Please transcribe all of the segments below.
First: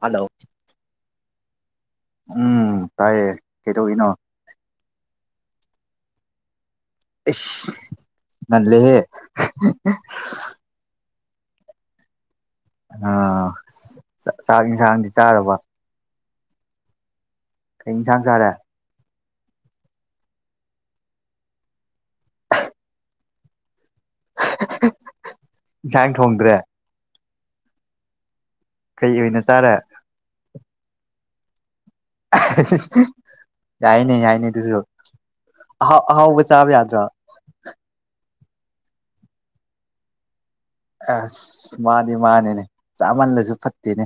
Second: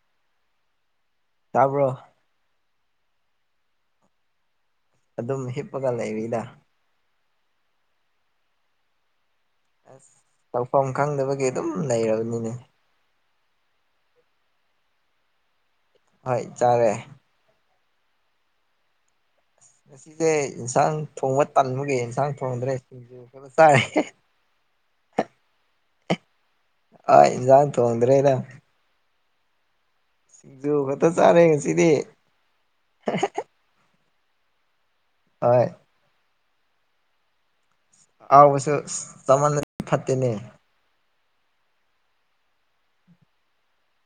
Hello ꯇꯥꯕ꯭ꯔꯣ ꯑꯝ ꯇꯥꯏꯌꯦ ꯀꯩꯇꯧꯔꯤꯅꯣ ꯑꯗꯨꯝ ꯍꯤꯞꯄꯒ ꯂꯩꯔꯤꯗ ꯏꯁ ꯅꯜꯂꯤꯍꯦ ꯐꯣꯝ ꯈꯪꯗꯕꯒꯤ ꯑꯗꯨꯝ ꯂꯩꯔꯕꯅꯤꯅꯦ ꯑꯥ ꯆꯥꯛ ꯏꯟꯖꯥꯡꯗꯤ ꯆꯥꯔꯕ ꯍꯣꯏ ꯆꯥꯔꯦ ꯀꯩ ꯏꯟꯖꯥꯡ ꯆꯥꯔꯦ ꯉꯁꯤꯁꯦ ꯏꯟꯁꯥꯡ ꯊꯣꯡꯕ ꯇꯟꯃꯒꯤ ꯏꯟꯁꯥꯡ ꯊꯣꯡꯗ꯭ꯔꯦ ꯁꯤꯡꯖꯨ ꯈꯔ ꯆꯥꯏ ꯏꯟꯁꯥꯡ ꯊꯣꯡꯗ꯭ꯔꯦ ꯍꯣꯏ ꯏꯖꯥꯡ ꯊꯣꯡꯗ꯭ꯔꯦꯗ ꯀꯩ ꯑꯣꯏꯅ ꯆꯥꯔ ꯁꯤꯡꯖꯨ ꯈꯛꯇ ꯆꯥꯔꯦ ꯉꯁꯤꯗꯤ ꯌꯥꯏꯅꯦ ꯌꯥꯏꯅꯦ ꯑꯗꯨꯁꯨ ꯍꯣꯏ ꯑꯍꯥꯎ ꯑꯍꯥꯎꯕ ꯆꯥꯕ ꯌꯥꯗ꯭ꯔꯣ ꯑꯍꯥꯎꯕꯁꯨ ꯆꯃꯜꯂꯗꯤ ꯐꯠꯇꯦꯅꯦ ꯑꯁ ꯃꯥꯅꯤ ꯃꯥꯅꯤꯅꯦ ꯆꯥꯃꯜꯂꯁꯨ ꯐꯠꯇꯦꯅꯦ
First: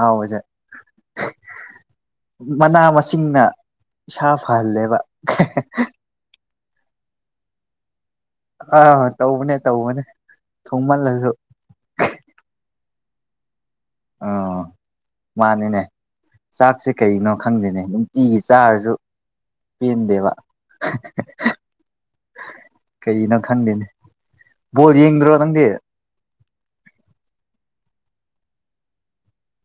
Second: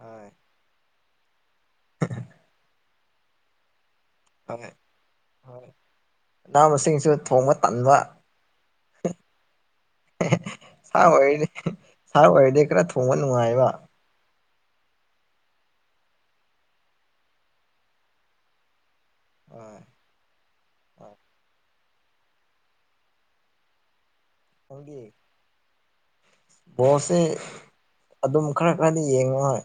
ꯍꯣꯏ ꯃꯅꯥ ꯃꯁꯤꯡꯅ ꯁꯥ ꯍꯣꯏ ꯐꯍꯜꯂꯦꯕ ꯍꯣꯏ ꯃꯅꯥ ꯃꯁꯤꯡꯁꯨ ꯊꯣꯡꯕ ꯇꯟꯕ ꯑꯥ ꯇꯧꯕꯅꯦ ꯇꯧꯕꯅꯦ ꯁꯥ ꯊꯨꯝꯃꯜꯂꯁꯨ ꯑꯣꯏꯔꯗꯤ ꯁꯥ ꯑꯣꯏꯔꯗꯤ ꯈꯔ ꯊꯣꯡꯕ ꯅꯨꯡꯉꯥꯏꯕ ꯑꯥ ꯃꯥꯅꯤꯅꯦ ꯆꯥꯛꯁꯦ ꯀꯩꯅꯣ ꯈꯪꯗꯦꯅꯦ ꯅꯨꯡꯇꯤꯒꯤ ꯆꯥꯔꯁꯨ ꯍꯣꯏ ꯄꯦꯟꯗꯦꯕ ꯍꯣꯏ ꯀꯩꯒꯅꯣ ꯈꯪꯗꯦꯅꯦ ꯄꯣꯜ ꯅꯪꯗꯤ ꯌꯦꯡꯗ꯭ꯔꯣ ꯅꯪꯗꯤ ꯕꯣꯜꯁꯦ ꯑꯗꯨꯝ ꯈꯔ ꯈꯔꯗꯤ ꯌꯦꯡꯉꯍꯣꯏ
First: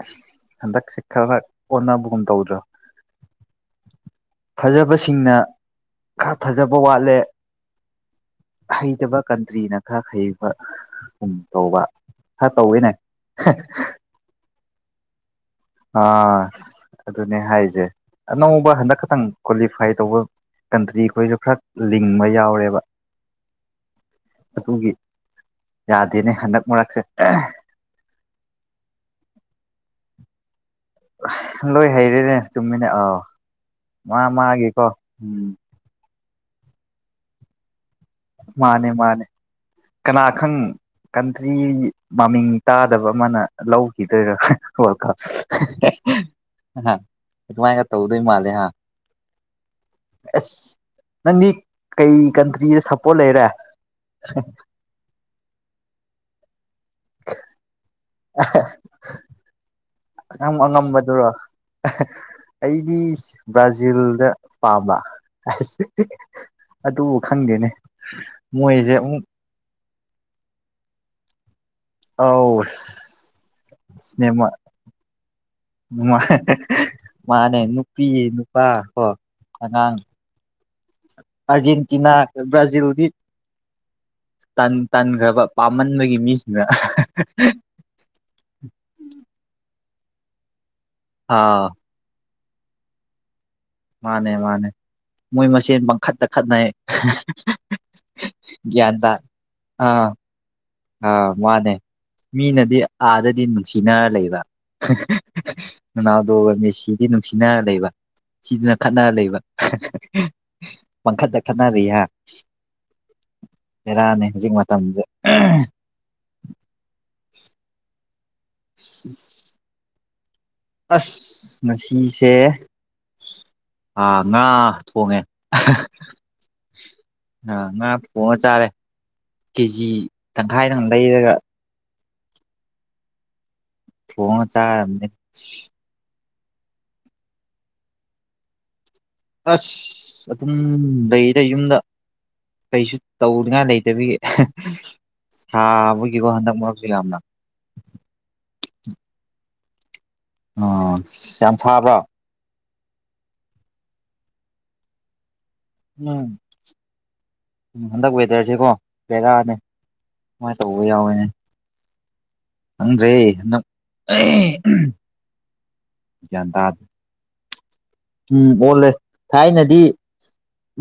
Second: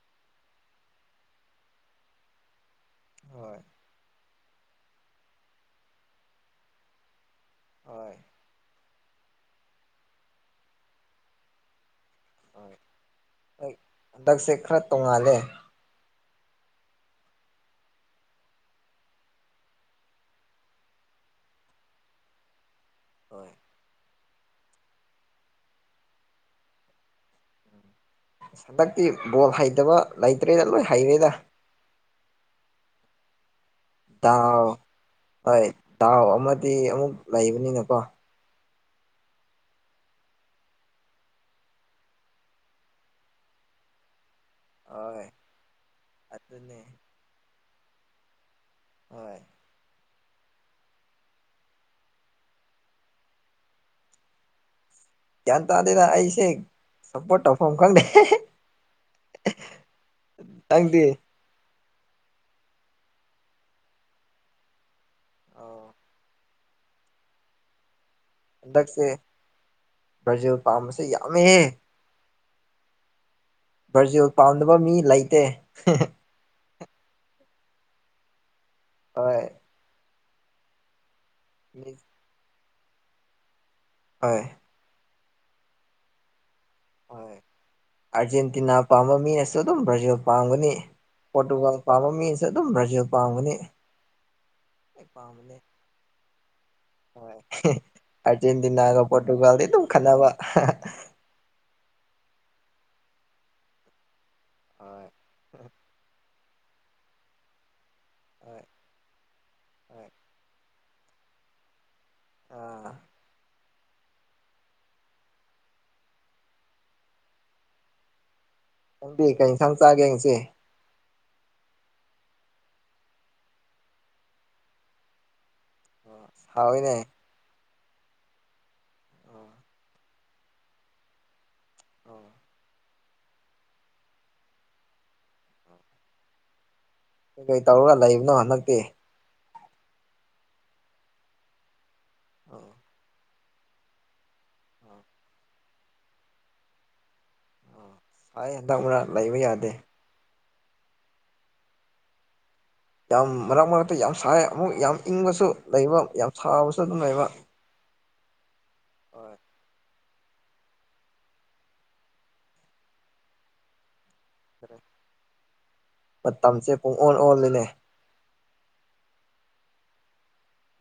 ꯑꯁ ꯍꯟꯗꯛꯁꯦ ꯈꯔ ꯑꯣꯟꯅꯕꯒꯨꯝ ꯇꯧꯗ꯭ꯔꯣ ꯍꯣꯏ ꯐꯖꯕꯁꯤꯡꯅ ꯈꯔ ꯐꯖꯕ ꯋꯥꯠꯂꯦ ꯍꯣꯏ ꯍꯩꯇꯕ ꯀꯟꯇ꯭ꯔꯤꯅ ꯈꯔ ꯍꯩꯕꯒꯨꯝ ꯇꯧꯕ ꯈꯔ ꯍꯣꯏ ꯇꯧꯋꯦꯅꯦ ꯍꯣꯏ ꯍꯟꯗꯛꯁꯦ ꯈꯔ ꯇꯣꯡꯉꯥꯜꯂꯦ ꯑ ꯑꯗꯨꯅꯦ ꯍꯥꯏꯁꯦ ꯑꯅꯧꯕ ꯍꯟꯗꯛ ꯈꯛꯇꯪ ꯀ꯭ꯋꯥꯂꯤꯐꯥꯏ ꯇꯧꯕ ꯀꯟꯇ꯭ꯔꯤꯈꯣꯏꯗꯣ ꯈ꯭ꯔ ꯂꯤꯡꯕ ꯌꯥꯎꯔꯦꯕ ꯍꯣꯏ ꯑꯗꯨꯒꯤ ꯌꯥꯗꯦꯅꯦ ꯍꯟꯗꯛ ꯃꯔꯛꯁꯦ ꯎꯝ ꯍꯟꯗꯛꯇꯤ ꯕꯣꯜ ꯍꯩꯇꯕ ꯂꯩꯇ꯭ꯔꯦꯗ ꯂꯣꯏ ꯍꯩꯔꯦꯗ ꯂꯣꯏ ꯍꯩꯔꯦꯅꯦ ꯆꯨꯝꯃꯤꯅꯦ ꯑꯥꯎ ꯃꯥ ꯗꯥꯎ ꯃꯥꯒꯤꯀꯣ ꯎꯝ ꯍꯣꯏ ꯗꯥꯎ ꯑꯃꯗꯤ ꯑꯃꯨꯛ ꯂꯩꯕꯅꯤꯅꯀꯣ ꯃꯥꯅꯦ ꯃꯥꯅꯦ ꯀꯅꯥ ꯈꯪ ꯀꯟꯇ꯭ꯔꯤ ꯃꯃꯤꯡ ꯇꯥꯗꯕ ꯑꯃꯅ ꯂꯧꯈꯤꯗꯣꯏꯔ ꯋꯜꯀꯞ ꯍꯣꯏ ꯑꯗꯨꯅꯦ ꯑꯗꯨꯃꯥꯏꯅꯒ ꯇꯧꯗꯣꯏ ꯃꯥꯜꯂꯦ ꯍꯥ ꯍꯣꯏ ꯑꯁ ꯅꯪꯗꯤ ꯀꯩ ꯀꯟꯇ꯭ꯔꯤꯗ ꯁꯞꯄꯣꯔꯠ ꯂꯩꯔꯦ ꯌꯥꯟ ꯇꯥꯥꯗꯤꯗ ꯑꯩꯁꯦ ꯁꯞꯄꯣꯔꯠ ꯇꯧꯐꯝ ꯈꯪꯗꯦ ꯌꯥꯝ ꯅꯪꯗꯤ ꯑꯉꯝꯕꯗꯨꯔꯣ ꯑꯩꯗꯤ ꯕ꯭ꯔꯥꯖꯤꯜꯗ ꯄꯥꯝꯕ ꯑꯣ ꯑꯗꯨ ꯈꯪꯗꯦꯅꯦ ꯃꯣꯏꯁꯦ ꯍꯟꯗꯛꯁꯦ ꯑꯃꯨꯛ ꯕ꯭ꯔꯥꯖꯤꯜ ꯄꯥꯝꯕꯁꯦ ꯌꯥꯝꯃꯦꯍꯦ ꯑꯧ ꯕ꯭ꯔꯥꯖꯤꯜ ꯁꯤꯅꯦꯃꯥ ꯄꯥꯝꯗꯥꯕ ꯃꯤ ꯂꯩꯇꯦ ꯃꯥꯅꯦ ꯅꯨꯄꯤ ꯅꯨꯄꯥ ꯀꯣ ꯍꯣꯏ ꯑꯉꯥꯡ ꯑꯔꯖꯦꯟꯇꯤꯅꯥ ꯕ꯭ꯔꯥꯖꯤꯜꯗꯤ ꯍꯣꯏ ꯇꯟꯈ꯭ꯔꯕ ꯄꯥꯝꯃꯟꯕꯒꯤ ꯃꯤꯁꯤꯡꯅ ꯍꯣꯏ ꯑꯥꯔꯖꯦꯟꯇꯤꯅꯥ ꯄꯥꯝꯕ ꯃꯤꯅꯁꯨ ꯑꯗꯨꯝ ꯕ꯭ꯔꯥꯖꯤꯜ ꯄꯥꯝꯒꯅꯤ ꯑꯥ ꯄꯣꯔꯇꯨꯒꯥꯜ ꯄꯥꯝꯕ ꯃꯤꯅꯁꯨ ꯑꯗꯨꯝ ꯕ꯭ꯔꯖꯤꯜ ꯄꯥꯝꯒꯅꯤ ꯃꯥꯅꯦ ꯃꯥꯅꯦ ꯂꯣꯏ ꯃꯣꯏ ꯄꯥꯝꯕꯅꯦ ꯃꯁꯦꯟ ꯃꯪꯈꯠꯇ ꯈꯠꯅꯩ ꯍꯣꯏ ꯒ꯭ꯌꯥꯟ ꯑꯥꯔꯖꯦꯟꯇꯤꯅꯥꯒ ꯇꯥ ꯄꯣꯔꯇꯨꯒꯥꯜꯗꯤ ꯑꯗꯨꯝ ꯑꯥ ꯈꯟꯅꯅꯕ ꯑꯥ ꯃꯥꯅꯦ ꯃꯤꯅꯗꯤ ꯑꯥꯗꯗꯤ ꯅꯨꯡꯁꯤꯅꯔ ꯂꯩꯕ ꯍꯣꯏ ꯔꫭꯅꯥꯜꯗꯣ ꯃꯦꯁꯤꯗꯤ ꯅꯨꯡꯁꯤꯅꯔ ꯂꯩꯕ ꯍꯣꯏ ꯁꯤꯅ ꯈꯠꯅꯔ ꯂꯩꯕ ꯍꯣꯏ ꯄꯪꯈꯠꯇ ꯈꯠꯅꯔ ꯂꯩꯍꯥ ꯑꯥ ꯕꯦꯔꯥꯅꯤ ꯍꯧꯖꯤꯛ ꯃꯇꯝꯁꯦ ꯅꯪꯗꯤ ꯀꯩ ꯏꯟꯁꯥꯡ ꯆꯥꯒꯦ ꯉꯁꯤ ꯑꯁ ꯉꯁꯤꯁꯦ ꯑ ꯉꯥ ꯊꯣꯡꯉꯦ ꯍꯥꯎꯋꯤꯅꯦ ꯉꯥ ꯊꫭꯡꯉ ꯆꯥꯔꯦ ꯀꯦꯖꯤ ꯇꯪꯈꯥꯏꯗꯪ ꯂꯩꯔꯒ ꯑꯣ ꯊꫭꯡꯉꯥ ꯆꯔꯦ ꯀꯔꯤ ꯇꯧꯔꯒ ꯂꯩꯕꯅꯣ ꯍꯟꯗꯛꯇꯤ ꯑꯁ ꯑꯗꯨꯝ ꯂꯩꯗꯥ ꯌꯨꯝꯗ ꯀꯩꯁꯨ ꯇꯧꯅꯤꯡꯉꯥꯏ ꯂꯩꯇꯕꯤꯒꯤ ꯁꯥꯕꯒꯤꯀꯣ ꯍꯟꯗꯛ ꯃꯔꯛꯁꯨ ꯌꯥꯝꯅꯥꯛ ꯍꯟꯗꯛ ꯃꯔꯛ ꯂꯩꯕ ꯌꯥꯗꯦ ꯑꯣ ꯌꯥꯝ ꯁꯥꯕ꯭ꯔꯣ ꯌꯥꯝ ꯃꯔꯛ ꯃꯔꯛꯇ ꯌꯥꯝ ꯁꯥꯏ ꯑꯃꯨꯛ ꯌꯥꯝ ꯏꯪꯕꯁꯨ ꯂꯩꯕ ꯌꯥꯝ ꯁꯥꯕꯁꯨ ꯑꯗꯨꯝ ꯂꯩꯕ ꯎꯝ ꯍꯟꯗꯛ ꯋꯦꯗꯔꯁꯤꯀꯣ ꯍꯣꯏ ꯕꯦꯔꯥꯅꯤ ꯁꯨꯃꯥꯏꯅ ꯇꯧꯕ ꯌꯥꯎꯋꯦꯅꯦ ꯈꯪꯗ꯭ꯔꯦ ꯍꯟꯗꯛ ꯒ꯭ꯌꯥꯟ ꯃꯇꯝꯁꯦ ꯇꯥꯗ꯭ꯔꯦ ꯄꯨꯡ ꯑꯣꯟ ꯑꯣꯟꯂꯅꯦ ꯎꯝ ꯑꯣꯜꯂꯦ ꯊꯥꯏꯅꯗꯤ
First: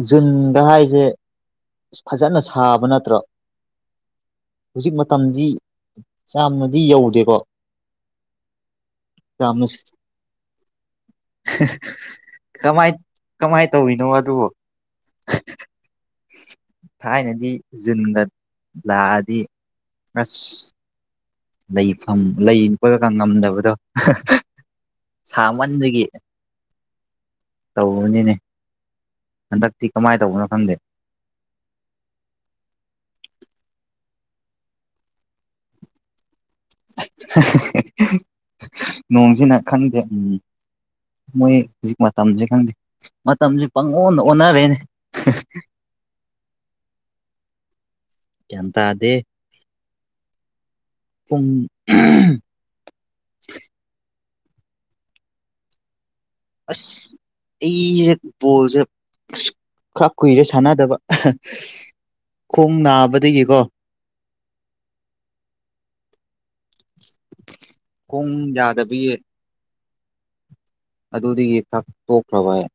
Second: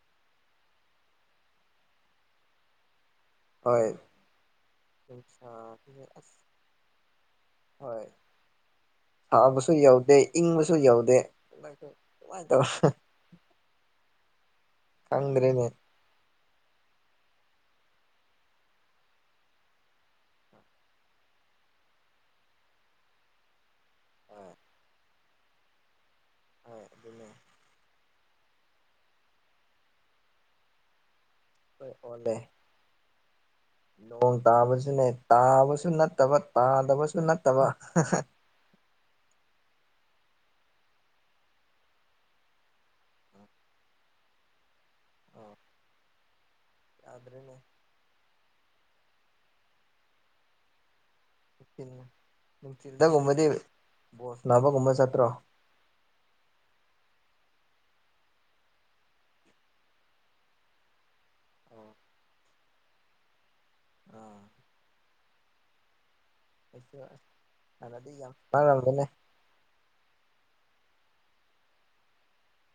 ꯖꯨꯟꯒ ꯍꯥꯏꯁꯦ ꯐꯖꯅ ꯁꯥꯕ ꯅꯠꯇ꯭ꯔꯣ ꯍꯣꯏ ꯍꯧꯖꯤꯛ ꯃꯇꯝꯗꯤ ꯅꯨꯡꯁꯥꯁꯦ ꯑꯁ ꯌꯥꯝꯅꯗꯤ ꯌꯧꯗꯦꯀꯣ ꯍꯣꯏ ꯌꯥꯝꯅ ꯁꯥꯕꯥꯁꯨ ꯌꯧꯗꯦ ꯏꯪꯕꯁꯨ ꯌꯧꯗꯦ ꯀꯃꯥꯏꯅ ꯀꯃꯥꯏꯅ ꯇꯧꯔꯤꯅꯣ ꯑꯗꯨꯕꯨ ꯈꯪꯗ꯭ꯔꯦꯅꯦ ꯊꯥꯏꯅꯗꯤ ꯖꯨꯟꯗ ꯂꯥꯛꯑꯗꯤ ꯑꯁ ꯂꯩꯐꯝ ꯂꯩ ꯈꯣꯠꯂꯀ ꯉꯝꯗꯕꯗꯣ ꯍꯣꯏ ꯁꯥꯃꯟꯕꯒꯤ ꯍ‌ꯣꯏ ꯑꯗꯨꯅꯦ ꯇꯧꯕꯅꯤꯅꯦ ꯍꯟꯗꯛꯇꯤ ꯀꯃꯥꯏꯟ ꯇꯧꯕꯅꯣ ꯈꯪꯗꯦ ꯍꯣꯏ ꯑꯣꯜꯂ‌ꯦ ꯅꯣꯡ ꯇꯥꯕꯁꯨꯅꯦ ꯇꯥꯕꯁꯨ ꯅꯠꯇꯕ ꯇꯥꯗꯕꯁꯨ ꯅꯠꯇꯕ ꯅꯣꯡꯁꯤꯅ ꯈꯪꯗꯦ ꯎꯝ ꯃꯣꯏ ꯍꯧꯖꯤꯛ ꯃꯇꯝꯁꯦ ꯈꯪꯗꯦ ꯃꯇꯝꯁꯦ ꯄꯪꯑꯣꯟꯗ ꯑꯣꯟꯅꯔꯦꯅꯦ ꯑꯥ ꯌꯥꯗ꯭ꯔꯦꯅꯦ ꯒ꯭ꯌꯥꯟ ꯇꯥꯗ‌ꯦ ꯄꯨꯡ ꯅꯨꯡꯊꯤꯟ ꯅꯨꯡꯊꯤꯜꯗꯒꯨꯝꯕꯗꯤ ꯕꯣꯜ ꯁꯥꯅꯥꯕꯒꯨꯝꯕ ꯆꯠꯇ꯭ꯔꯣ ꯑꯁ ꯑꯩꯁꯦ ꯕꯣꯜꯁꯦ ꯑꯁ ꯈꯔ ꯀꯨꯏꯔꯦ ꯁꯥꯟꯅꯗꯕ ꯈꯣꯡ ꯅꯥꯕꯗꯒꯤꯀꯣ ꯑꯥ ꯑꯩꯁꯨ ꯍꯥꯟꯅꯗꯤ ꯈꯣꯡ ꯌꯥꯝ [unintelligible] ꯌꯥꯗꯕꯒꯤ ꯃꯤꯅꯦ ꯑꯗꯨꯗꯒꯤ [unintelligible] ꯇꯣꯛꯈ꯭ꯔꯕ ꯑꯩ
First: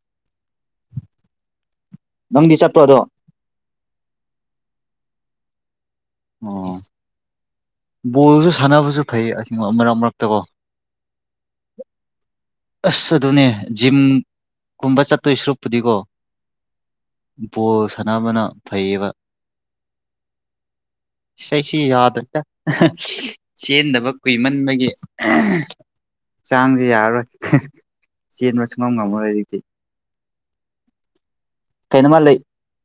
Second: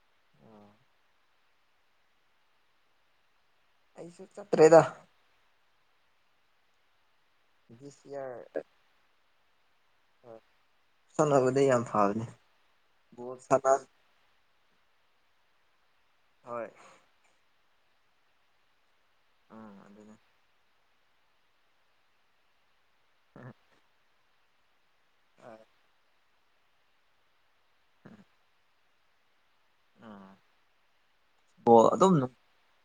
ꯅꯪꯗꯤ ꯆꯠꯄ꯭ꯔꯣ ꯑꯗꯣ ꯑꯩꯁꯨ ꯆꯠꯇ꯭ꯔꯦꯗ ꯑꯣ ꯗꯤꯁ ꯕꯣꯜꯁꯨ ꯌꯥꯔ ꯁꯥꯟꯅꯕꯁꯨ ꯐꯩ ꯑꯁꯤꯡꯕ ꯃꯔꯛ ꯃꯔꯛꯇꯀꯣ ꯆꯠꯂꯒꯗꯤ ꯌꯥꯝ ꯐꯒꯅꯤ ꯑꯁ ꯑꯗꯨꯅꯦ ꯖꯤꯝꯒꯨꯝꯕ ꯆꯠꯇꯣꯏ ꯁꯔꯨꯛꯄꯨꯗꯤꯀꯣ ꯍꯣꯏ ꯕꯣꯜ ꯁꯥꯟꯅꯕꯅ ꯐꯩꯌꯦꯕ ꯑꯥ ꯑꯗꯨꯅꯦ ꯏꯁꯩꯁꯤ ꯌꯥꯗ꯭ꯔ‌ꯦꯗ ꯆꯦꯟꯗꯕ ꯀꯨꯏꯃꯟꯕꯒꯤ ꯆꯥꯡꯁꯦ ꯌꯥꯔꯔꯣꯏ ꯆꯦꯟꯕ ꯁꯨꯡꯉꯝ ꯉꯝꯃꯔꯣꯏ ꯑꯩꯗꯤ ꯑꯥ ꯑꯣ ꯑꯗꯨꯝ ꯀꯩꯅꯣꯃ ꯂꯩ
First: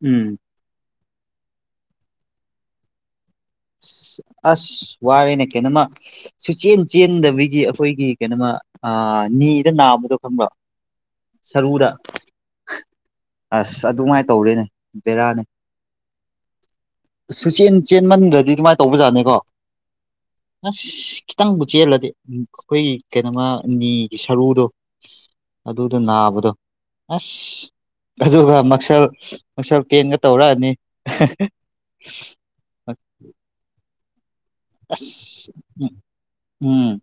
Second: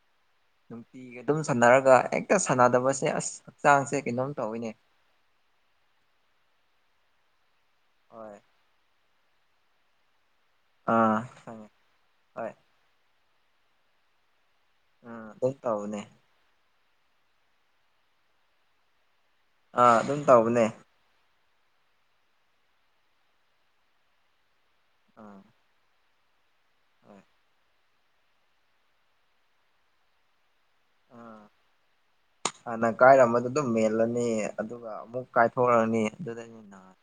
ꯎꯝ ꯅꯨꯡꯇꯤꯒꯤ ꯑꯗꯨꯝ ꯁꯥꯟꯅꯔꯒ ꯍꯦꯛꯇ ꯁꯥꯟꯅꯗꯕꯁꯦ ꯑꯁ ꯍꯛꯆꯥꯡꯁꯦ ꯀꯩꯅꯣꯝ ꯇꯧꯋꯤꯅꯦ ꯋꯥꯔꯦꯅ‌ꯦ ꯀꯩꯅꯣꯃ ꯁꯨꯆꯦꯟ ꯆꯦꯟꯗꯕꯒꯤ ꯑꯩꯈꯣꯏꯒꯤ ꯍꯣꯏ ꯀꯩꯅꯣꯃ ꯑ ꯅꯤꯗ ꯅꯥꯕꯗꯣ ꯈꯪꯕ꯭ꯔ‌ꯣ ꯑꯥ ꯈꯪꯉꯦ ꯁꯔꯨꯗ ꯍꯣꯏ ꯑꯁ ꯑꯗꯨꯃꯥꯏꯟ ꯇꯧꯔꯦꯅꯦ ꯎꯝ ꯕꯦꯔꯥꯅꯦ ꯑꯗꯨꯝ ꯇꯧꯕꯅꯦ ꯁꯨꯆꯦꯟ ꯆꯦꯟꯃꯟꯗ꯭ꯔꯗꯤ ꯑꯗꯨꯃꯥꯏꯅ ꯇꯧꯕꯖꯥꯠꯅꯤꯀꯣ ꯑꯥ ꯑꯗꯨꯝ ꯇꯧꯕꯅꯦ ꯑꯁ ꯈꯤꯇꯪꯕꯨ ꯆꯦꯜꯂꯗꯤ ꯑꯩꯈꯣꯏꯒꯤ ꯀꯩꯅꯣꯃ ꯅꯤꯒꯤ ꯁꯔꯨꯗꯣ ꯑꯥ ꯑꯗꯨꯗ ꯅꯥꯕꯗꯣ ꯍꯣꯏ ꯑꯁ ꯑꯗꯨꯒ ꯃꯁꯜ ꯃꯁꯜ ꯄꯦꯟꯒ ꯇꯧꯔꯛꯑꯅꯤ ꯑꯥ ꯍꯥꯟꯅ ꯀꯥꯏꯔꯝꯕꯗꯣ ꯑꯗꯨꯝ ꯃꯦꯜꯂꯅꯤ ꯑꯗꯨꯒ ꯑꯃꯨꯛ ꯑꯁ ꯎꯝ ꯀꯥꯏꯊꯣꯔꯛꯑꯅꯤ ꯑꯗꯨꯗꯒꯤꯅ ꯎꯝ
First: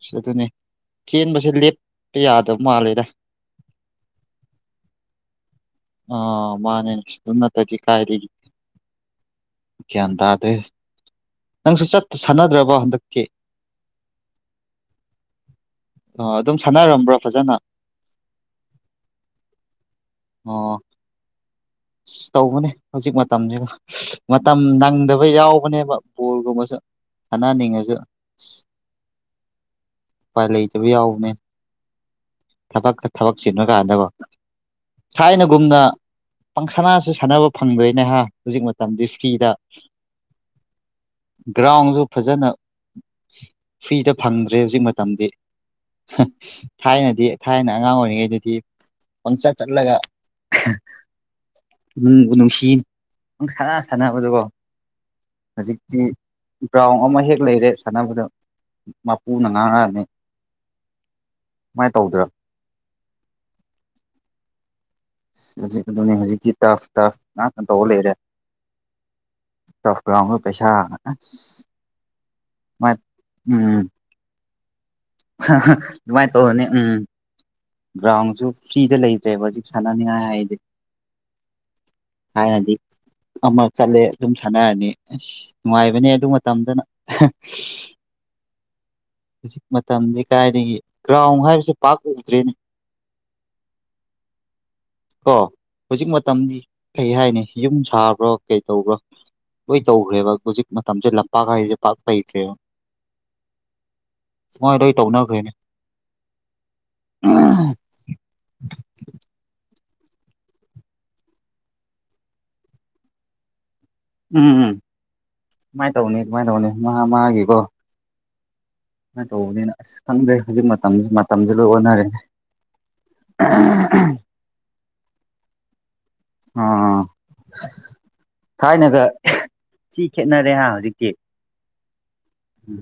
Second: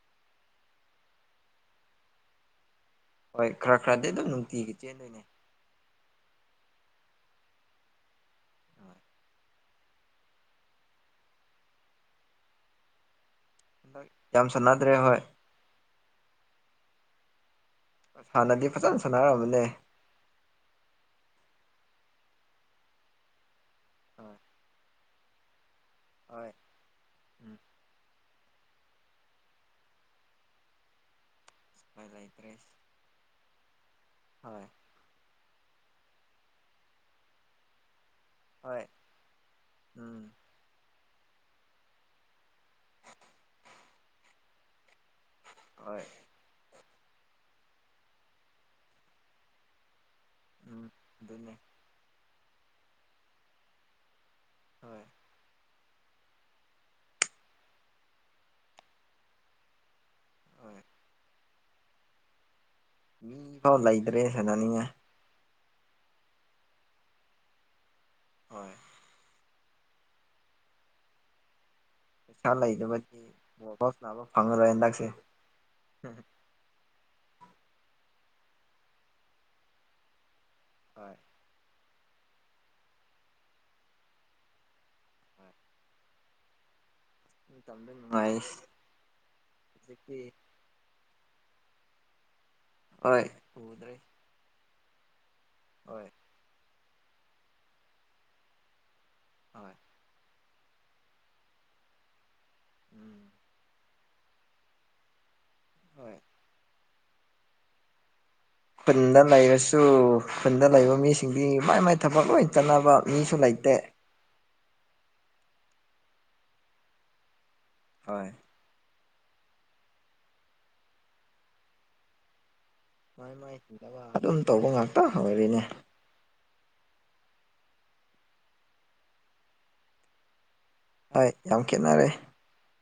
ꯑꯁ ꯑꯗꯨꯅꯦ ꯆ‌ꯦꯟꯕꯁꯦ ꯂꯦꯞꯄ ꯌꯥꯗꯕ ꯃꯥꯜꯂꯦꯗ ꯍꯣꯏ ꯈꯔ ꯈꯔꯗꯤ ꯑꯗꯨꯝ ꯅꯨꯡꯇꯤꯒꯤ ꯆꯦꯟꯗꯣꯏꯅꯦ ꯑ‌ꯣ ꯃꯥꯅꯦ ꯑꯗꯨ ꯅꯠꯇꯗꯤ ꯀꯥꯏꯗꯒꯤ [inaudible] ꯒ꯭ꯌꯥꯟ ꯇꯥꯗ꯭ꯔꯦ ꯅꯪꯁꯨ ꯆꯠ ꯁꯥꯟꯅꯗ꯭ꯔꯕ ꯍꯟꯗꯛꯇꯤ ꯍꯟꯗꯛ ꯌꯥꯝ ꯁꯥꯟꯅꯗ꯭ꯔꯦ ꯍꯣꯏ ꯑ ꯑꯗꯨꯝ ꯁꯥꯟꯅꯔꯝꯕ꯭ꯔꯣ ꯐꯖꯅ ꯍꯥꯟꯅꯗꯤ ꯐꯖꯅ ꯁꯥꯟꯅꯔꯝꯕꯅꯦ ꯑꯣ ꯑꯁ ꯇꯧꯕꯅꯦ ꯍꯧꯖꯤꯛ ꯃꯇꯝꯖꯤꯅ ꯍꯣꯏ ꯃꯇꯝ ꯅꯪꯗꯕ ꯌꯥꯎꯕꯅꯦꯕ ꯍꯣꯏ ꯕꯣꯜꯒꯨꯝꯕꯁꯨ ꯎꯝ ꯁꯥꯟꯅꯅꯤꯡꯉꯁꯨ ꯎꯄꯥꯏ ꯂꯩꯇꯕ ꯌꯥꯎꯕꯅꯦ ꯎꯄꯥꯏ ꯂꯩꯇ꯭ꯔꯦ ꯊꯕꯛꯇ ꯊꯕꯛ ꯆꯤꯜꯂ ꯀꯥꯟꯗꯒꯣ ꯍꯣꯏ ꯊꯥꯏꯅꯒꯨꯝꯅ ꯄꯪꯁꯅꯥꯁꯨ ꯁꯥꯟꯅꯕ ꯐꯪꯗ꯭ꯔꯦꯅꯦꯍꯥ ꯍꯧꯖꯤꯛ ꯍꯣꯏ ꯃꯇꯝꯗꯤ ꯐ꯭ꯔꯤꯗ ꯎꯝ ꯒ꯭ꯔꯥꯎꯟꯁꯨ ꯐꯖꯅ ꯐ꯭ꯔꯤꯗ ꯐꯪꯗ꯭ꯔꯦ ꯍꯧꯖꯤꯛ ꯃꯇꯝꯗꯤ ꯍꯣꯏ ꯊꯥꯏꯅꯗꯤ ꯊꯥꯏꯅ ꯑꯉꯥꯡ ꯑꯣꯏꯔꯤꯉꯩꯗꯗꯤ ꯄꯪꯆꯠ ꯆꯠꯂꯒ ꯎꯝ ꯑꯗꯨꯅꯦ ꯅꯨꯡꯕꯨ ꯅꯨꯡꯁꯤ ꯄꯪ ꯁꯥꯟꯅ ꯁꯥꯟꯅꯕꯗꯨꯀꯣ ꯍꯣꯏ ꯍꯧꯖꯤꯛꯇꯤ ꯒ꯭ꯔꯥꯎꯟ ꯑꯃ ꯍꯦꯛ ꯂꯩꯔꯦ ꯁꯥꯟꯅꯕꯗ ꯃꯄꯨꯅ ꯉꯥꯡꯉꯛꯑꯅꯤ ꯍꯣꯏ ꯀꯃꯥꯏꯅ ꯇꯧꯗꯔ ꯃꯤꯐꯥꯎ ꯂꯩꯇ꯭ꯔꯦ ꯁꯥꯟꯅꯅꯤꯡꯉꯥꯏ ꯍꯧꯖꯤꯛ ꯑꯗꯨꯅꯦ ꯍꯧꯖꯤꯛꯇꯤ ꯇꯥꯛꯁ ꯇꯥꯛꯁ ꯉꯥꯛꯇ ꯇꯧ ꯂꯩꯔꯦ ꯍꯣꯏ ꯇꯁ ꯒ꯭ꯔꯥꯎꯟꯗ ꯄꯩꯁꯥ ꯑꯁ ꯄꯩꯁꯥ ꯂꯩꯗꯕꯒꯤ ꯕꯣꯜ ꯄꯥꯛ ꯁꯥꯅꯕ ꯐꯪꯉꯔꯣꯏ ꯍꯟꯗꯛꯁꯨ ꯑꯗꯨꯃꯥꯏ ꯇꯧꯔꯅꯤ ꯎꯝ ꯒ꯭ꯔꯥꯎꯟꯁꯨ ꯐ꯭ꯔꯤꯗ ꯂꯩꯇ꯭ꯔꯦꯕ ꯍꯧꯖꯤꯛ ꯁꯥꯟꯅꯅꯤꯡꯉꯥꯏ ꯍꯥꯏꯗꯤ ꯍꯣꯏ ꯍꯥꯟꯅꯗꯤ ꯑꯃ ꯆꯠꯂꯦ ꯑꯗꯨꯝ ꯁꯥꯟꯅꯔꯅꯤ ꯑꯁ ꯅꯨꯡꯉꯥꯏꯕꯅꯦ ꯑꯗꯨ ꯃꯇꯝꯗꯅ ꯃꯇꯝꯗ ꯅꯨꯡꯉꯥꯏ ꯍꯧꯖꯤꯛꯇꯤ ꯃꯇꯝꯁꯦ ꯀꯥꯏꯗꯒꯤ ꯒ꯭ꯔꯥꯎꯟ ꯍꯥꯏꯕꯁꯦ ꯄꯥꯛ ꯎꯗ꯭ꯔꯦꯅꯤ ꯍꯣꯏ ꯀꯣ ꯍꯣꯏ ꯍꯧꯖꯤꯛ ꯃꯇꯝꯗꯤ ꯀꯩ ꯍꯥꯏꯅꯤ ꯌꯨꯝ ꯁꯥꯕ꯭ꯔꯥ ꯀꯩ ꯇꯧꯕ꯭ꯔꯥ ꯍꯣꯏ ꯂꯣꯏ ꯇꯧ ꯔꯦꯕ ꯍꯧꯖꯤꯛ ꯃꯇꯝꯁꯦ ꯂꯝꯄꯥꯛ ꯍꯥꯏꯁꯦ ꯄꯥꯛ ꯂꯩꯇ꯭ꯔꯦꯕ ꯎꯝ ꯁꯨꯃꯥꯏ ꯂꯣꯏ ꯇꯧꯅꯈ꯭ꯔꯦꯅꯦ ꯍꯣꯏ [unintelligible] ꯈꯨꯟꯗ ꯂꯩꯔꯁꯨ ꯈꯨꯟꯗ ꯂꯩꯕ ꯃꯤꯁꯤꯡꯗꯤ ꯃꯥꯏ ꯃꯥꯏ ꯊꯕꯛ ꯂꯣꯏ ꯆꯠꯅꯕ ꯃꯤꯁꯨ ꯂꯩꯇꯦ ꯎꯝ ꯁꯨꯃꯥꯏ ꯇꯧꯅꯤ ꯁꯨꯃꯥꯏ ꯇꯧꯅꯤ ꯃꯥ ꯃꯥꯒꯤꯕꯣ ꯍꯣꯏ ꯁꯨꯃꯥꯏꯅ ꯇꯧꯕꯅꯤꯅ ꯑꯁ ꯈꯪꯈ꯭ꯔꯦ ꯍꯧꯖꯤꯛ ꯃꯇꯝ ꯃꯇꯝꯖꯨ ꯂꯣꯏ ꯑꯣꯟꯅꯔꯦ ꯃꯥꯏ ꯃꯥꯏ ꯊꯤꯡꯗꯕ ꯑꯗꯨꯝ ꯇꯧꯕ ꯉꯥꯛꯇ ꯑꯣꯏꯔꯤꯅꯦ ꯑꯥ ꯊꯥꯏꯅꯒ ꯊꯤ ꯈꯦꯠꯅꯔꯦ ꯍꯧꯖꯤꯛꯇꯤ꯫ ꯍꯣꯏ ꯌꯥꯝ ꯈꯦꯠꯅꯔꯦ꯫ ꯎꯝ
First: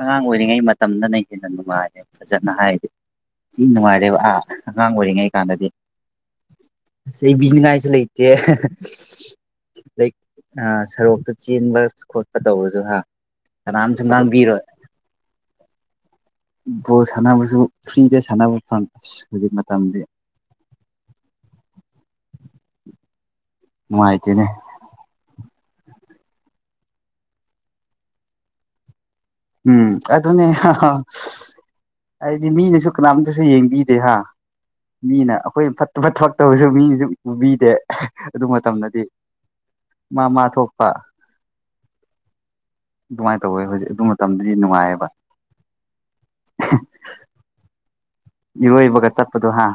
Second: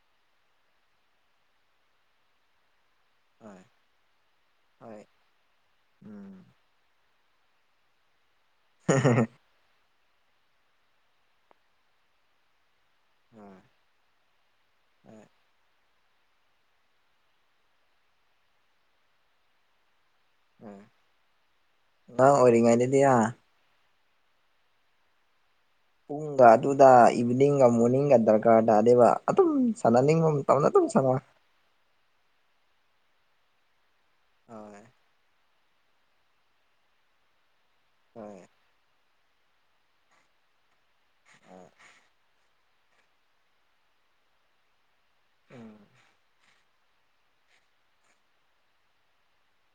ꯑꯉꯥꯡ ꯑꯣꯏꯔꯤꯉꯩ ꯃꯇꯝꯗꯅ ꯍꯦꯟꯅ ꯅꯨꯡꯉꯥꯏꯔꯦ ꯐꯖꯅ ꯍꯥꯏꯗꯤ꯫ ꯍꯣꯏ ꯊꯤ ꯅꯨꯡꯉꯥꯏꯔꯦꯕ ꯑꯥ ꯑꯉꯥꯡ ꯍꯣꯏ ꯑꯣꯏꯔꯤꯉꯩ ꯀꯥꯟꯗꯗꯤ꯫ ꯎꯝ ꯆꯩꯕꯤꯅꯤꯉꯥꯏꯁꯨ ꯂꯩ ꯏꯇꯦ꯫ ꯍ ꯍ ꯑꯗꯩ ꯑ ꯁꯔꯣꯛꯇ ꯆꯦꯟꯕ ꯈꯣꯠꯄ ꯇꯧꯔꯁꯨ ꯍꯥ ꯥꯀꯅꯥꯝꯁꯨ ꯉꯥꯡꯕꯤꯔꯣ꯫ ꯕꯣꯜ ꯁꯥꯟꯅꯕꯁꯨ ꯐ꯭ꯔꯤꯗ ꯁꯥꯟꯅꯕ ꯐꯪ ꯍꯧꯖꯤꯛ ꯃꯇꯝꯗꯤ꯫ ꯎꯝ ꯅꯍꯥ ꯑꯣꯏꯔꯤꯉꯩꯏꯗꯗꯤꯍꯥ ꯅꯨꯉꯥꯏꯇꯦꯅꯦ꯫ ꯄꯨꯡꯒ ꯑꯗꯨꯗ ꯏꯚꯤꯅꯤꯡꯒ ꯃꯣꯔꯅꯤꯡꯒ ꯗꯔꯀꯥꯔ ꯇꯥꯗꯦꯕ꯫ ꯑꯗꯨꯝ ꯎꯝ ꯁꯥꯟꯅꯅꯤꯡꯕ ꯑꯗꯨꯅꯦ ꯃꯇꯝꯧꯅ ꯑꯗꯨꯝ ꯁꯥꯟꯉ ꯍꯥꯏꯗꯤ ꯃꯤꯅꯁꯨ ꯀꯅꯥꯝꯇꯁꯨ ꯌꯦꯡꯕꯤꯗꯦ ꯍꯥꯥ ꯍꯣꯏ ꯃꯤꯅ꯫ ꯑꯩꯈꯣꯏ ꯐꯠꯇꯕ ꯊꯕꯛꯇꯕꯁꯨ ꯃꯤꯅꯁꯨꯨꯝ ꯎꯕꯤꯗꯦ ꯍꯣꯏ ꯑꯗꯨ ꯃꯇꯝꯗꯗꯤ꯫ ꯃꯥ ꯃꯥ ꯊꯣꯛꯄ꯫ ꯎꯝ꯫ ꯑꯗꯨꯃꯥꯏꯅ ꯇꯧꯋꯦ ꯍꯣꯏꯗꯤ ꯑꯗꯨ ꯃꯇꯝꯗꯗꯤ ꯅꯨꯡꯉꯥꯏꯑꯕ꯫ ꯎꯝ꯫ [unintelligible] ꯏꯔꯣꯏꯕꯒ ꯆꯠꯄꯗꯣ ꯍꯥ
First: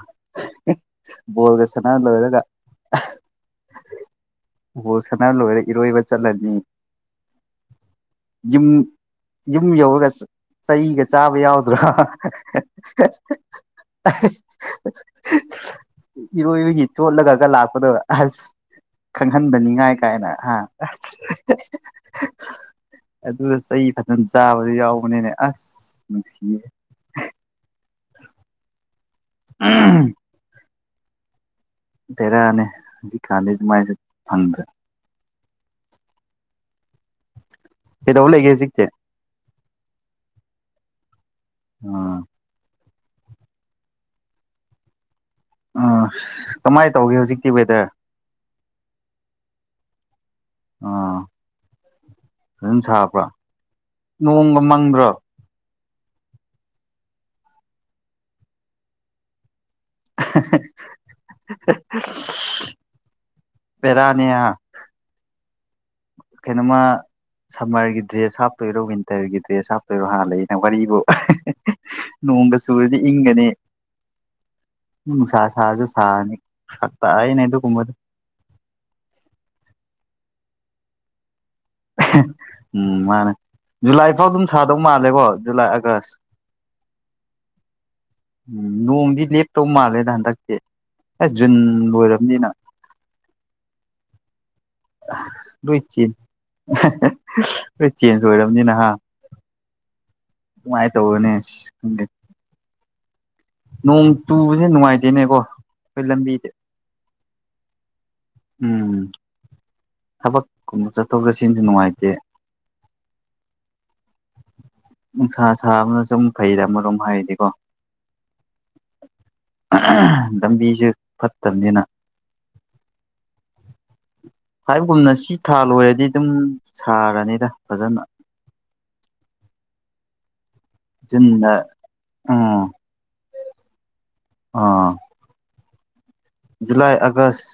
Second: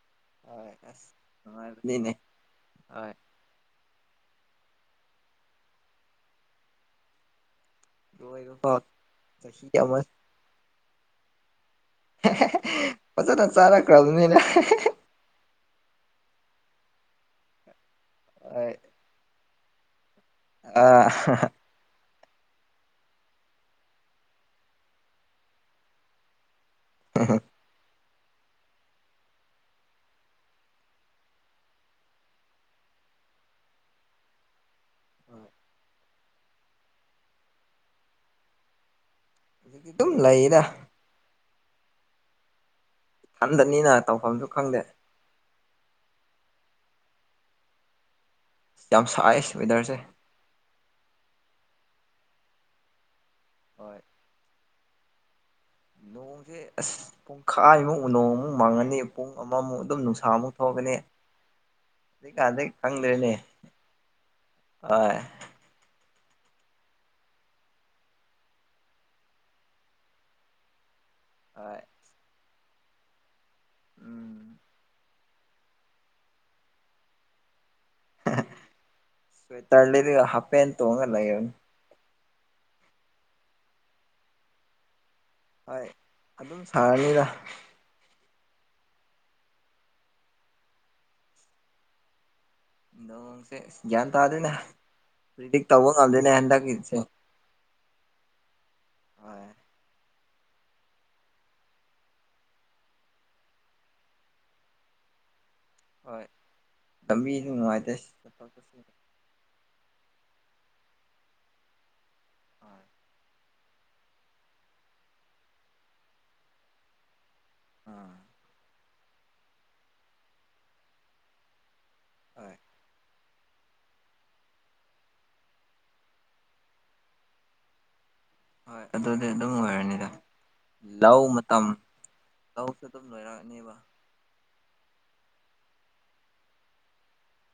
ꯍꯣꯏ ꯑꯁ ꯕꯣꯜꯒ ꯁꯥꯟꯅꯔ ꯅꯨꯡꯉꯥꯏꯕꯅꯤꯅꯦ ꯂꯣꯏꯔꯒ꯫ ꯍꯣꯏ ꯕꯣꯜ ꯁꯥꯟꯅ ꯂꯣꯏꯔ ꯏꯔꯣꯏꯕ ꯆꯠꯂꯅꯤ꯫ ꯂꯣꯏꯕ ꯌꯨꯝ ꯐꯥꯎ ꯌꯨꯝ ꯆꯍꯤ ꯑꯃ ꯌꯧꯔꯒꯁ ꯆꯩꯒ ꯆꯥꯕ ꯌꯥꯎꯗ꯭ꯔꯣ ꯐꯖꯅ ꯆꯥꯔꯛꯈ꯭ꯔꯕꯅꯤꯅ ꯏꯔꯣꯏꯕꯒꯤ ꯆꯣꯠꯂꯒꯒ ꯂꯥꯛꯄꯗꯣ ꯑꯁ ꯍꯣꯏ ꯈꯪꯍꯟꯗꯅꯤꯉꯥꯏ꯫ ꯀꯥꯏꯅ ꯍꯥ ꯑꯥ ꯑꯗꯨ ꯆꯩ ꯐꯖꯅ ꯆꯥꯕꯗ ꯌꯥꯎꯕꯅꯤꯅꯦ ꯑꯁ ꯅꯨꯡꯁꯤꯌꯦ꯫ ꯍ ꯍ꯫ ꯑꯍꯝ꯫ ꯕꯦꯔꯥ ꯅꯦ ꯍꯧꯖꯤꯛꯀꯥꯟꯗꯤ ꯑꯗꯨꯃꯥꯏꯁꯨ ꯐꯪꯗ꯭ꯔꯦ꯫ ꯀꯩꯗꯧ ꯂꯩꯒꯦ ꯖꯤꯛꯇꯤ꯫ ꯇꯨꯝ ꯂꯩꯌꯦꯗ꯫ ꯑꯥ꯫ ꯏꯊꯟꯗꯅꯤꯅ ꯇꯧꯐꯝꯁꯨ ꯈꯪꯗꯦ꯫ ꯑꯁ ꯀꯃꯥꯏ ꯇꯧꯒꯦ ꯍꯧꯖꯤꯛꯇꯤ ꯋꯦꯗꯔ꯫ ꯌꯥꯝ ꯁꯥꯏ ꯋꯦꯗꯔꯁꯦ꯫ ꯑꯥ [unintelligible] ꯁꯥꯕ꯭ꯔꯥ ꯍꯣꯏ ꯅꯣꯡꯒ ꯃꯪꯗ꯭ꯔꯣ꯫ ꯅꯣꯡꯁꯦ ꯑꯁ ꯄꯨꯡꯈꯥꯏꯃꯨꯛ ꯅꯣꯡꯃꯨꯛ ꯃꯪꯉꯅꯤ꯫ ꯄꯨꯡ ꯑꯃꯃꯨꯛ ꯑꯗꯨꯝ ꯅꯨꯡꯁꯥ ꯑꯃꯨꯛ ꯊꯣꯛꯑꯒꯅꯤ [unintelligible] ꯀꯥꯟꯗꯒꯤ ꯈꯪꯗ꯭ꯔꯦꯅꯦ꯫ ꯕꯦꯔꯥꯅꯤ ꯍꯥ꯫ ꯑꯣꯏ꯫ ꯀꯩꯅꯣꯃ꯫ ꯁꯝꯃꯔꯒꯤ ꯗ꯭ꯔꯦꯁ ꯍꯥꯞꯇꯣꯏꯔꯣ ꯋꯤꯟꯇꯔꯒꯤ ꯗ꯭ꯔꯦꯁ ꯍꯥꯞꯇꯣꯏꯔꯣ ꯍꯥꯟꯅ ꯂꯩꯏ ꯅ ꯋꯥꯔꯤꯕꯨ꯫ ꯍꯣꯏ꯫ ꯅꯣꯡꯒ ꯆꯨꯨꯔꯗꯤ ꯏꯪꯡꯒꯅꯤ꯫ ꯎꯝ ꯅꯨꯡꯁꯥ ꯁꯥꯔꯁꯨ ꯁꯥꯅꯤ ꯐꯔꯛ ꯇꯥꯢꯅꯦ ꯑꯗꯨ ꯀꯨꯝꯕꯗꯤ ꯁ꯭ꯋꯦꯇꯔ ꯔꯤꯠꯔꯒ ꯍꯥꯐꯦꯟ ꯇꯣꯟꯉꯒ ꯂꯩꯌꯣꯅꯦ꯫ ꯎꯝ ꯃꯥꯅꯦ ꯖꯨꯂꯥꯏ ꯐꯥꯎ ꯑꯗꯨꯝ ꯁꯥꯗꯧ ꯃꯥꯜꯂꯦꯀꯣ꯫ ꯖꯨꯂꯥꯏ ꯍꯣꯏ ꯑꯥꯒꯁ ꯑꯗꯨꯝ ꯁꯥꯔꯅꯤꯗ꯫ ꯎꯝ ꯅꯣꯡꯗꯤ ꯂꯦꯞꯇꯧ ꯃꯥꯜꯂꯦꯗ ꯍꯟꯗꯛꯇꯤ ꯑꯦꯁ ꯖꯨꯟ ꯂꯣꯏꯔꯝꯅꯤꯅ꯫ ꯅꯣꯡꯁꯦ ꯒ꯭ꯌꯥꯟ ꯇꯥꯗꯦꯅꯦ ꯔꯤꯗꯤꯛ ꯂꯣꯏ ꯇꯧꯕ ꯆꯦꯟ ꯉꯝꯗꯦꯅꯦ ꯍꯟꯗꯛꯀꯤꯁꯦ꯫ [unintelligible] ꯆꯦꯟꯖ ꯑꯣꯏꯔꯝꯅꯤꯅ ꯍꯥ ꯍꯣꯏ ꯅꯨꯡꯉꯥꯏ ꯇꯧꯕꯅꯦ ꯁꯤꯁ ꯈꯪꯗꯦ꯫ ꯅꯣꯡ ꯆꯨꯕꯁꯦ ꯅꯨꯡꯉꯥꯏꯇꯦꯅꯦꯀꯣ ꯈꯣꯏ ꯍꯣꯏ ꯂꯝꯕꯤꯁꯦ ꯂꯝꯕꯤꯁꯨ ꯅꯨꯡꯉꯥꯏꯇꯦ꯫ ꯎꯝ ꯊꯕꯛꯀꯨꯝꯕ ꯆꯠꯊꯣꯛ ꯆꯠꯁꯤꯟꯁꯨ ꯅꯨꯡꯉꯥꯏꯇꯦ꯫ ꯍꯣꯏ꯫ ꯅꯨꯡꯁꯥ ꯁꯥꯕꯅ ꯁꯨꯝ ꯐꯩꯗ ꯑꯃꯔꯣꯝ ꯍꯥꯏꯔꯗꯤꯀꯣ꯫ ꯑꯝ꯫ ꯂꯝꯕꯤꯖꯦ ꯐꯠꯇꯝꯅꯦꯅ꯫ ꯍꯣꯏ꯫ ꯍꯥꯏꯕꯒꯨꯝꯅ ꯁꯤ ꯊꯥ ꯂꯣꯏꯔꯗꯤ ꯑꯗꯨꯝ ꯁꯥꯔꯅꯤꯗ ꯐꯖꯅ꯫ ꯍꯣꯏ ꯑꯗꯨꯗꯤ ꯑꯗꯨꯝ ꯑꯣꯏꯔꯅꯤꯗ ꯂꯧ ꯖꯨꯟꯗ ꯃꯇꯝ ꯎꯝ ꯂꯧ ꯑꯗꯨꯝ ꯂꯣꯏꯔꯛꯑꯅꯦꯕ꯫ ꯑꯥ꯫ ꯖꯨꯂꯥꯏ ꯑꯒꯁ꯫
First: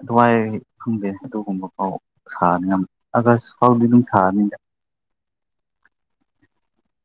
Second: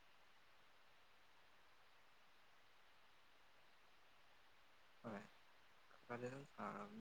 ꯑꯗꯨꯋꯥꯏ ꯈꯪꯗꯦ ꯑꯗꯨꯒꯨꯝꯕ ꯐꯥꯎ ꯁꯥꯔꯅꯤ ꯑꯥꯒꯁ ꯐꯥꯎꯗꯤ ꯑꯗꯨꯝ ꯁꯥꯔꯅꯤꯗ꯫ [inaudible]